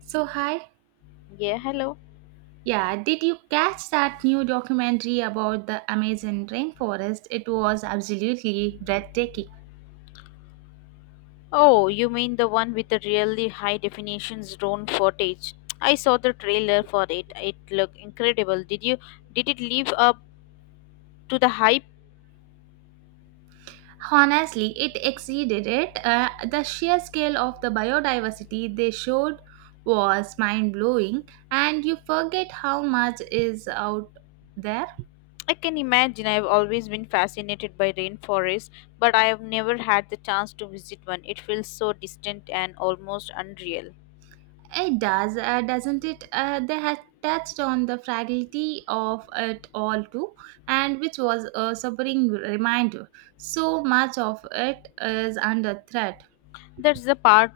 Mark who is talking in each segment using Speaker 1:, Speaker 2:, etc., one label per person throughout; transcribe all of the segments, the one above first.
Speaker 1: So, hi.
Speaker 2: Yeah, hello.
Speaker 1: Yeah, did you catch that new documentary about the Amazon rainforest? It was absolutely breathtaking.
Speaker 2: Oh, you mean the one with the really high definition drone footage? I saw the trailer for it. It looked incredible. Did it live up to the hype?
Speaker 1: Honestly, it exceeded it. The sheer scale of the biodiversity they showed was mind blowing, and you forget how much is out there.
Speaker 2: I can imagine. I've always been fascinated by rainforests, but I have never had the chance to visit one. It feels so distant and almost unreal.
Speaker 1: It does, doesn't it? They had touched on the fragility of it all too, and which was a sobering reminder. So much of it is under threat.
Speaker 2: That's the part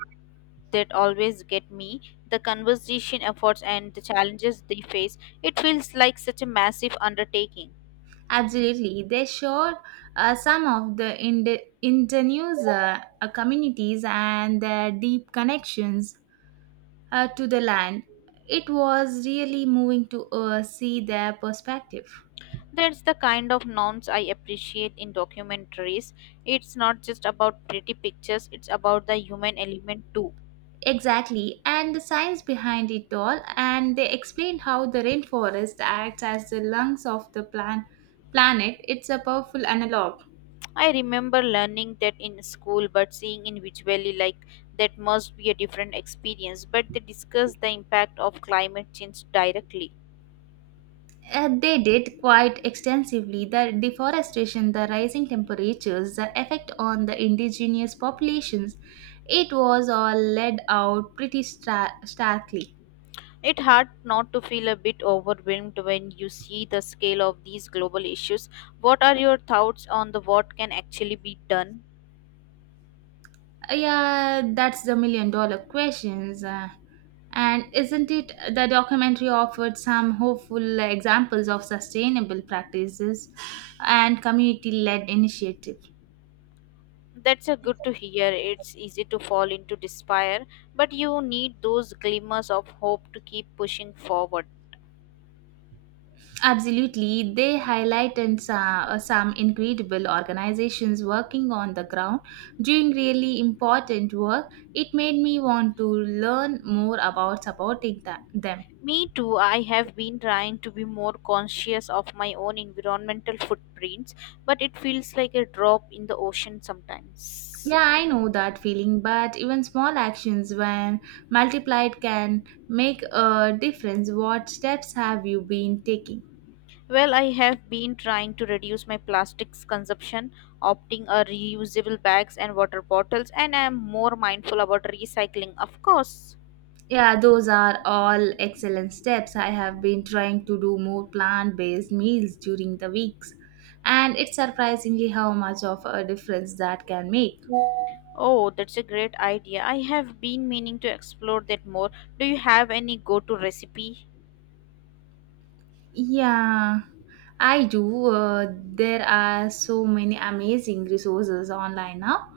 Speaker 2: that always get me. The conservation efforts and the challenges they face. It feels like such a massive undertaking.
Speaker 1: Absolutely, they showed some of the indigenous communities and their deep connections to the land. It was really moving to see their perspective.
Speaker 2: That's the kind of norms I appreciate in documentaries. It's not just about pretty pictures, it's about the human element too.
Speaker 1: Exactly, and the science behind it all, and they explained how the rainforest acts as the lungs of the planet. It's a powerful analog.
Speaker 2: I remember learning that in school, but seeing it visually, like that must be a different experience. But they discuss the impact of climate change directly.
Speaker 1: They did quite extensively the deforestation, the rising temperatures, the effect on the indigenous populations. It was all laid out pretty starkly.
Speaker 2: It's hard not to feel a bit overwhelmed when you see the scale of these global issues. What are your thoughts on the what can actually be done?
Speaker 1: Yeah, that's the million dollar questions. And isn't it the documentary offered some hopeful examples of sustainable practices and community led initiatives?
Speaker 2: That's a good to hear. It's easy to fall into despair, but you need those glimmers of hope to keep pushing forward.
Speaker 1: Absolutely. They highlighted some incredible organizations working on the ground doing really important work. It made me want to learn more about supporting them.
Speaker 2: Me too, I have been trying to be more conscious of my own environmental footprints, but it feels like a drop in the ocean
Speaker 1: Yeah,
Speaker 2: sometimes.
Speaker 1: I know that feeling, but even small actions, when multiplied, can make a difference. What steps have you been taking?
Speaker 2: Well, I have been trying to reduce my plastics consumption, opting a reusable bags and water bottles, and I am more mindful about recycling, of course.
Speaker 1: Yeah, those are all excellent steps. I have been trying to do more plant based meals during the weeks, and it's surprisingly how much of a difference that can make.
Speaker 2: Oh, that's a great idea. I have been meaning to explore that more. Do you have any go to recipe?
Speaker 1: Yeah. I do. There are so many amazing resources online now.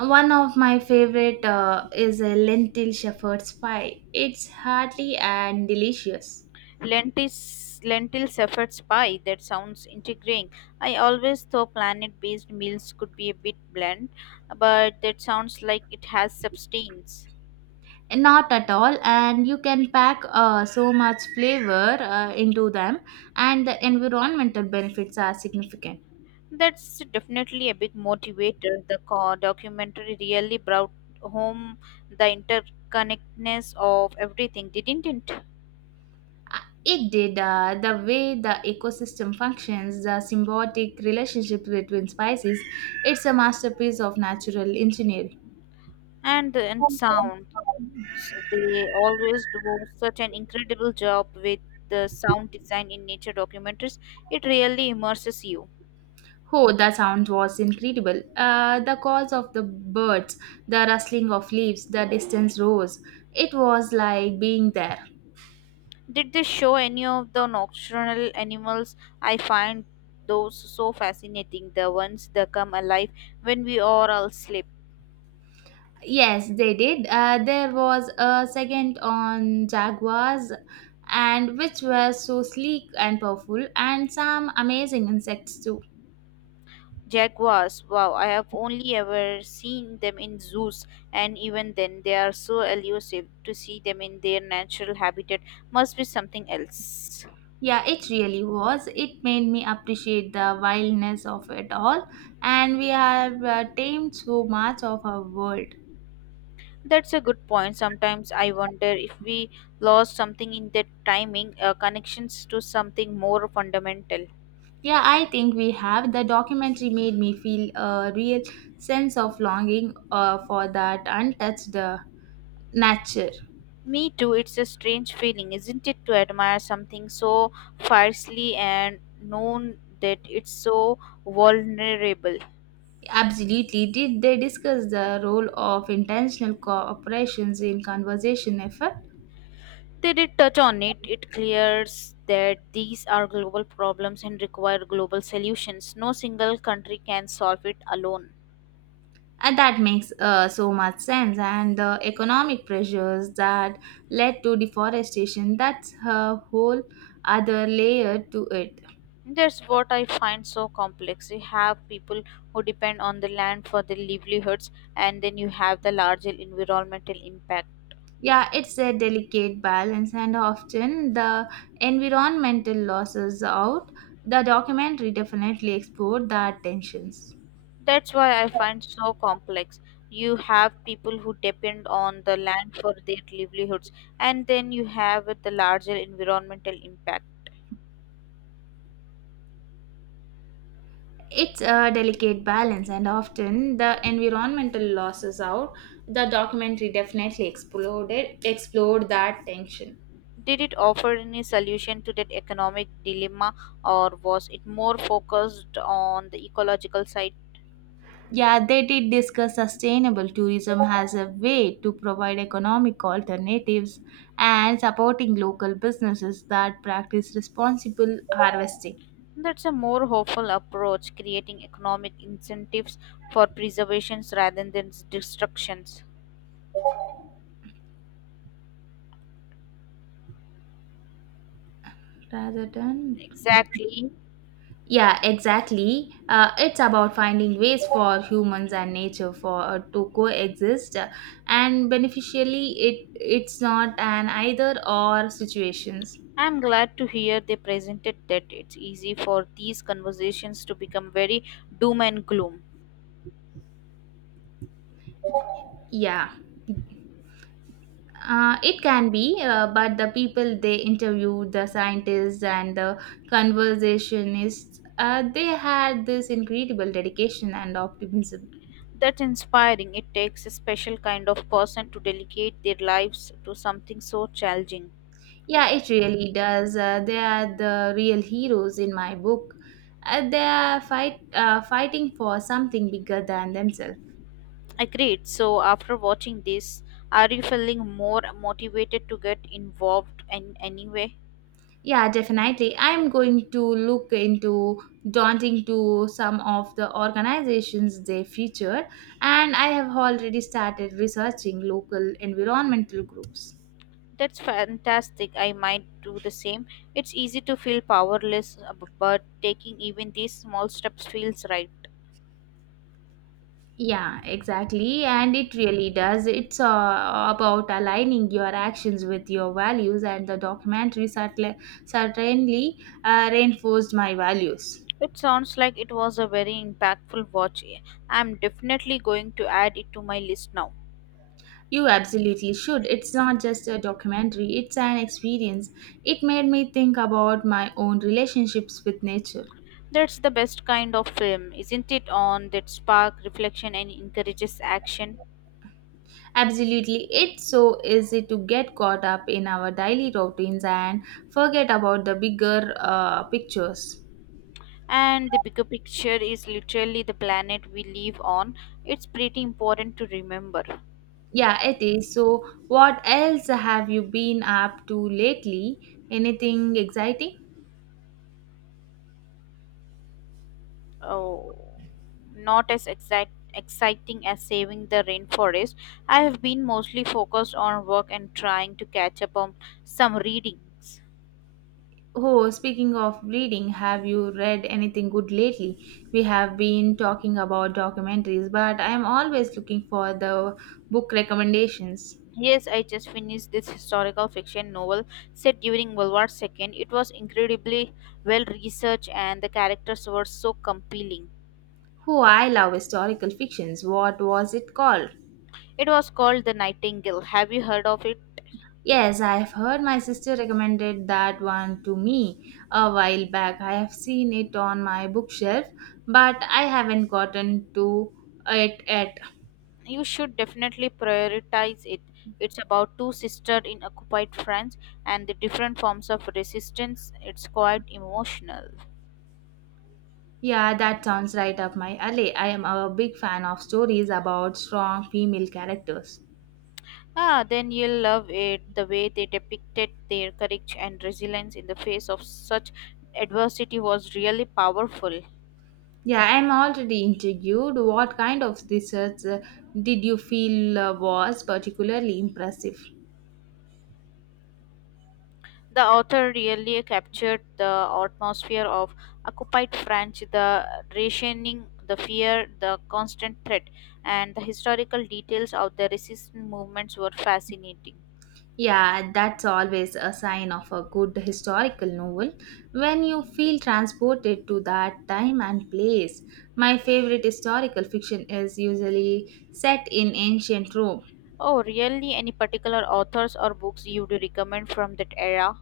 Speaker 1: One of my favorite is a lentil shepherd's pie. It's hearty and delicious.
Speaker 2: Lentils, lentil shepherd's pie. That sounds intriguing. I always thought planet based meals could be a bit bland, but that sounds like it has substance.
Speaker 1: Not at all, and you can pack so much flavor into them, and the environmental benefits are significant.
Speaker 2: That's definitely a big motivator. The documentary really brought home the interconnectedness of everything, didn't it?
Speaker 1: It did, the way the ecosystem functions, the symbiotic relationship between species. It's a masterpiece of natural engineering.
Speaker 2: And the and sound. They always do such an incredible job with the sound design in nature documentaries. It really immerses you.
Speaker 1: Oh, the sound was incredible. The calls of the birds, the rustling of leaves, the distant roars. It was like being there.
Speaker 2: Did they show any of the nocturnal animals? I find those so fascinating, the ones that come alive when we are all asleep.
Speaker 1: Yes, they did. There was a second on jaguars, and which were so sleek and powerful, and some amazing insects too.
Speaker 2: Jaguars, wow, I have only ever seen them in zoos, and even then, they are so elusive. To see them in their natural habitat must be something else.
Speaker 1: Yeah, it really was. It made me appreciate the wildness of it all, and we have tamed so much of our world.
Speaker 2: That's a good point. Sometimes I wonder if we lost something in that timing, connections to something more fundamental.
Speaker 1: Yeah, I think we have. The documentary made me feel a real sense of longing for that untouched nature.
Speaker 2: Me too, it's a strange feeling, isn't it, to admire something so fiercely and known that it's so vulnerable.
Speaker 1: Absolutely. Did they discuss the role of intentional corporations in conservation effort?
Speaker 2: They did touch on it. It clears that these are global problems and require global solutions. No single country can solve it alone.
Speaker 1: And that makes so much sense. And the economic pressures that led to deforestation, that's a whole other layer to it.
Speaker 2: That's what I find so complex. You have people who depend on the land for their livelihoods, and then you have the larger environmental impact.
Speaker 1: Yeah, it's a delicate balance, and often the environmental losses out. The documentary definitely explored that tensions.
Speaker 2: That's why I find so complex. You have people who depend on the land for their livelihoods, and then you have the larger environmental impact.
Speaker 1: It's a delicate balance, and often the environmental losses out. The documentary definitely exploded explored that tension.
Speaker 2: Did it offer any solution to that economic dilemma, or was it more focused on the ecological side?
Speaker 1: Yeah, they did discuss sustainable tourism as a way to provide economic alternatives and supporting local businesses that practice responsible harvesting.
Speaker 2: That's a more hopeful approach, creating economic incentives for preservations rather than destructions.
Speaker 1: Rather than,
Speaker 2: Exactly.
Speaker 1: yeah, exactly, it's about finding ways for humans and nature for to coexist and beneficially. It's not an either or situations.
Speaker 2: I'm glad to hear they presented that it's easy for these conversations to become very doom and gloom.
Speaker 1: Yeah, it can be, but the people they interviewed, the scientists and the conversationists, they had this incredible dedication and optimism.
Speaker 2: That's inspiring. It takes a special kind of person to dedicate their lives to something so challenging.
Speaker 1: Yeah, it really does. They are the real heroes in my book. They are fighting for something bigger than themselves.
Speaker 2: Agreed. So, after watching this, are you feeling more motivated to get involved in any way?
Speaker 1: Yeah, definitely. I'm going to look into daunting to some of the organizations they feature, and I have already started researching local environmental groups.
Speaker 2: That's fantastic. I might do the same. It's easy to feel powerless, but taking even these small steps feels right.
Speaker 1: Yeah, exactly. And it really does. It's about aligning your actions with your values, and the documentary certainly reinforced my values.
Speaker 2: It sounds like it was a very impactful watch. I'm definitely going to add it to my list now.
Speaker 1: You absolutely should. It's not just a documentary, it's an experience. It made me think about my own relationships with nature.
Speaker 2: That's the best kind of film, isn't it? On that spark reflection and encourages action.
Speaker 1: Absolutely, it's so easy to get caught up in our daily routines and forget about the bigger pictures.
Speaker 2: And the bigger picture is literally the planet we live on. It's pretty important to remember.
Speaker 1: Yeah, it is. So, what else have you been up to lately? Anything exciting?
Speaker 2: Oh, not as exact exciting as saving the rainforest. I have been mostly focused on work and trying to catch up on some readings.
Speaker 1: Oh, speaking of reading, have you read anything good lately? We have been talking about documentaries, but I'm always looking for the book recommendations.
Speaker 2: Yes, I just finished this historical fiction novel set during World War II. It was incredibly well researched and the characters were so compelling.
Speaker 1: Oh, I love historical fictions. What was it called?
Speaker 2: It was called The Nightingale. Have you heard of it?
Speaker 1: Yes, I've heard my sister recommended that one to me a while back. I have seen it on my bookshelf, but I haven't gotten to it yet.
Speaker 2: You should definitely prioritize it. It's about two sisters in occupied France and the different forms of resistance. It's quite emotional.
Speaker 1: Yeah, that sounds right up my alley. I am a big fan of stories about strong female characters.
Speaker 2: Ah, then you'll love it the way they depicted their courage and resilience in the face of such adversity was really powerful.
Speaker 1: Yeah, I'm already intrigued. What kind of research did you feel was particularly impressive?
Speaker 2: The author really captured the atmosphere of occupied France, the rationing, the fear, the constant threat, and the historical details of the resistance movements were fascinating.
Speaker 1: Yeah, that's always a sign of a good historical novel when you feel transported to that time and place. My favorite historical fiction is usually set in ancient Rome.
Speaker 2: Oh, really? Any particular authors or books you would recommend from that era?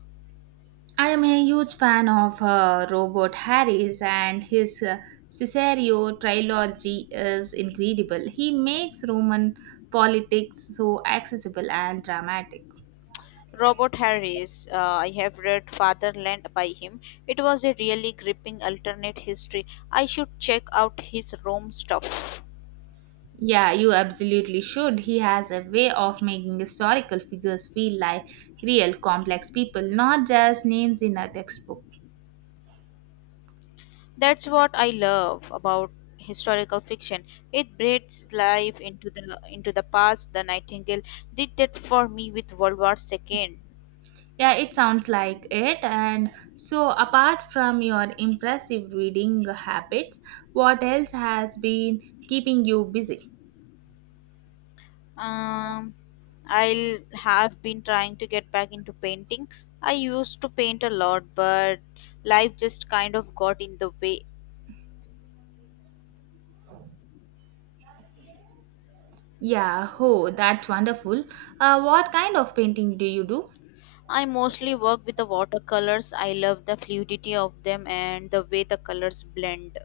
Speaker 1: I am a huge fan of Robert Harris, and his Caesario trilogy is incredible. He makes Roman politics so accessible and dramatic.
Speaker 2: Robert Harris, I have read Fatherland by him. It was a really gripping alternate history. I should check out his Rome stuff.
Speaker 1: Yeah, you absolutely should. He has a way of making historical figures feel like real complex people, not just names in a textbook.
Speaker 2: That's what I love about historical fiction. It breathes life into the past. The Nightingale did that for me with World War II.
Speaker 1: Yeah, it sounds like it. And so, apart from your impressive reading habits, what else has been keeping you busy?
Speaker 2: um I'll have been trying to get back into painting. I used to paint a lot, but life just kind of got in the way.
Speaker 1: Yeah, oh, that's wonderful. What kind of painting do you do?
Speaker 2: I mostly work with the watercolors. I love the fluidity of them and the way the colors blend.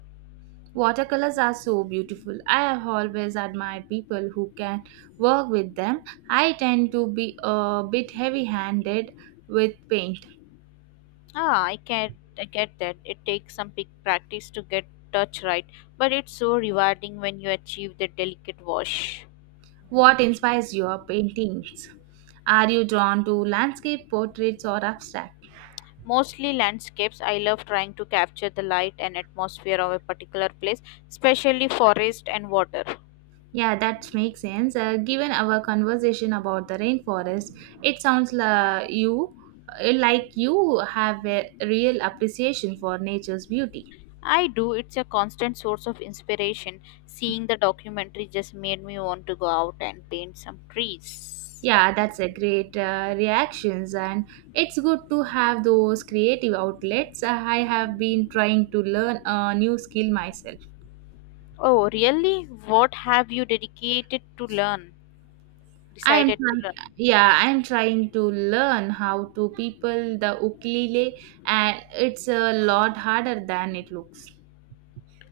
Speaker 1: Watercolors are so beautiful. I have always admired people who can work with them. I tend to be a bit heavy handed with paint.
Speaker 2: Ah, I get that it takes some big practice to get touch right, but it's so rewarding when you achieve the delicate wash.
Speaker 1: What inspires your paintings? Are you drawn to landscape portraits or abstract?
Speaker 2: Mostly landscapes, I love trying to capture the light and atmosphere of a particular place, especially forest and water.
Speaker 1: Yeah, that makes sense. Given our conversation about the rainforest, it sounds like like you have a real appreciation for nature's beauty.
Speaker 2: I do, it's a constant source of inspiration. Seeing the documentary just made me want to go out and paint some trees.
Speaker 1: Yeah, that's a great reactions, and it's good to have those creative outlets. I have been trying to learn a new skill myself.
Speaker 2: Oh, really? What have you dedicated to learn?
Speaker 1: I am
Speaker 2: Decided to
Speaker 1: trying,
Speaker 2: learn?
Speaker 1: yeah, I am trying to learn how to people the ukulele, and it's a lot harder than it looks.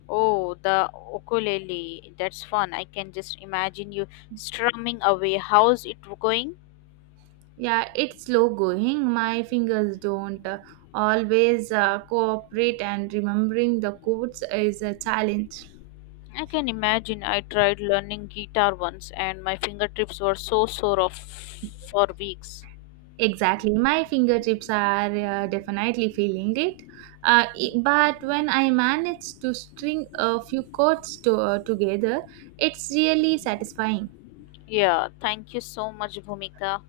Speaker 2: Oh, the ukulele. That's fun. I can just imagine you strumming away. How's it going?
Speaker 1: Yeah, it's slow going. My fingers don't always cooperate, and remembering the chords is a challenge.
Speaker 2: I can imagine I tried learning guitar once and my fingertips were so sore of for weeks.
Speaker 1: Exactly. My fingertips are definitely feeling it. But when I manage to string a few chords together, it's really satisfying.
Speaker 2: Yeah, thank you so much, Bhumika.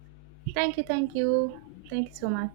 Speaker 1: Thank you. Thank you so much.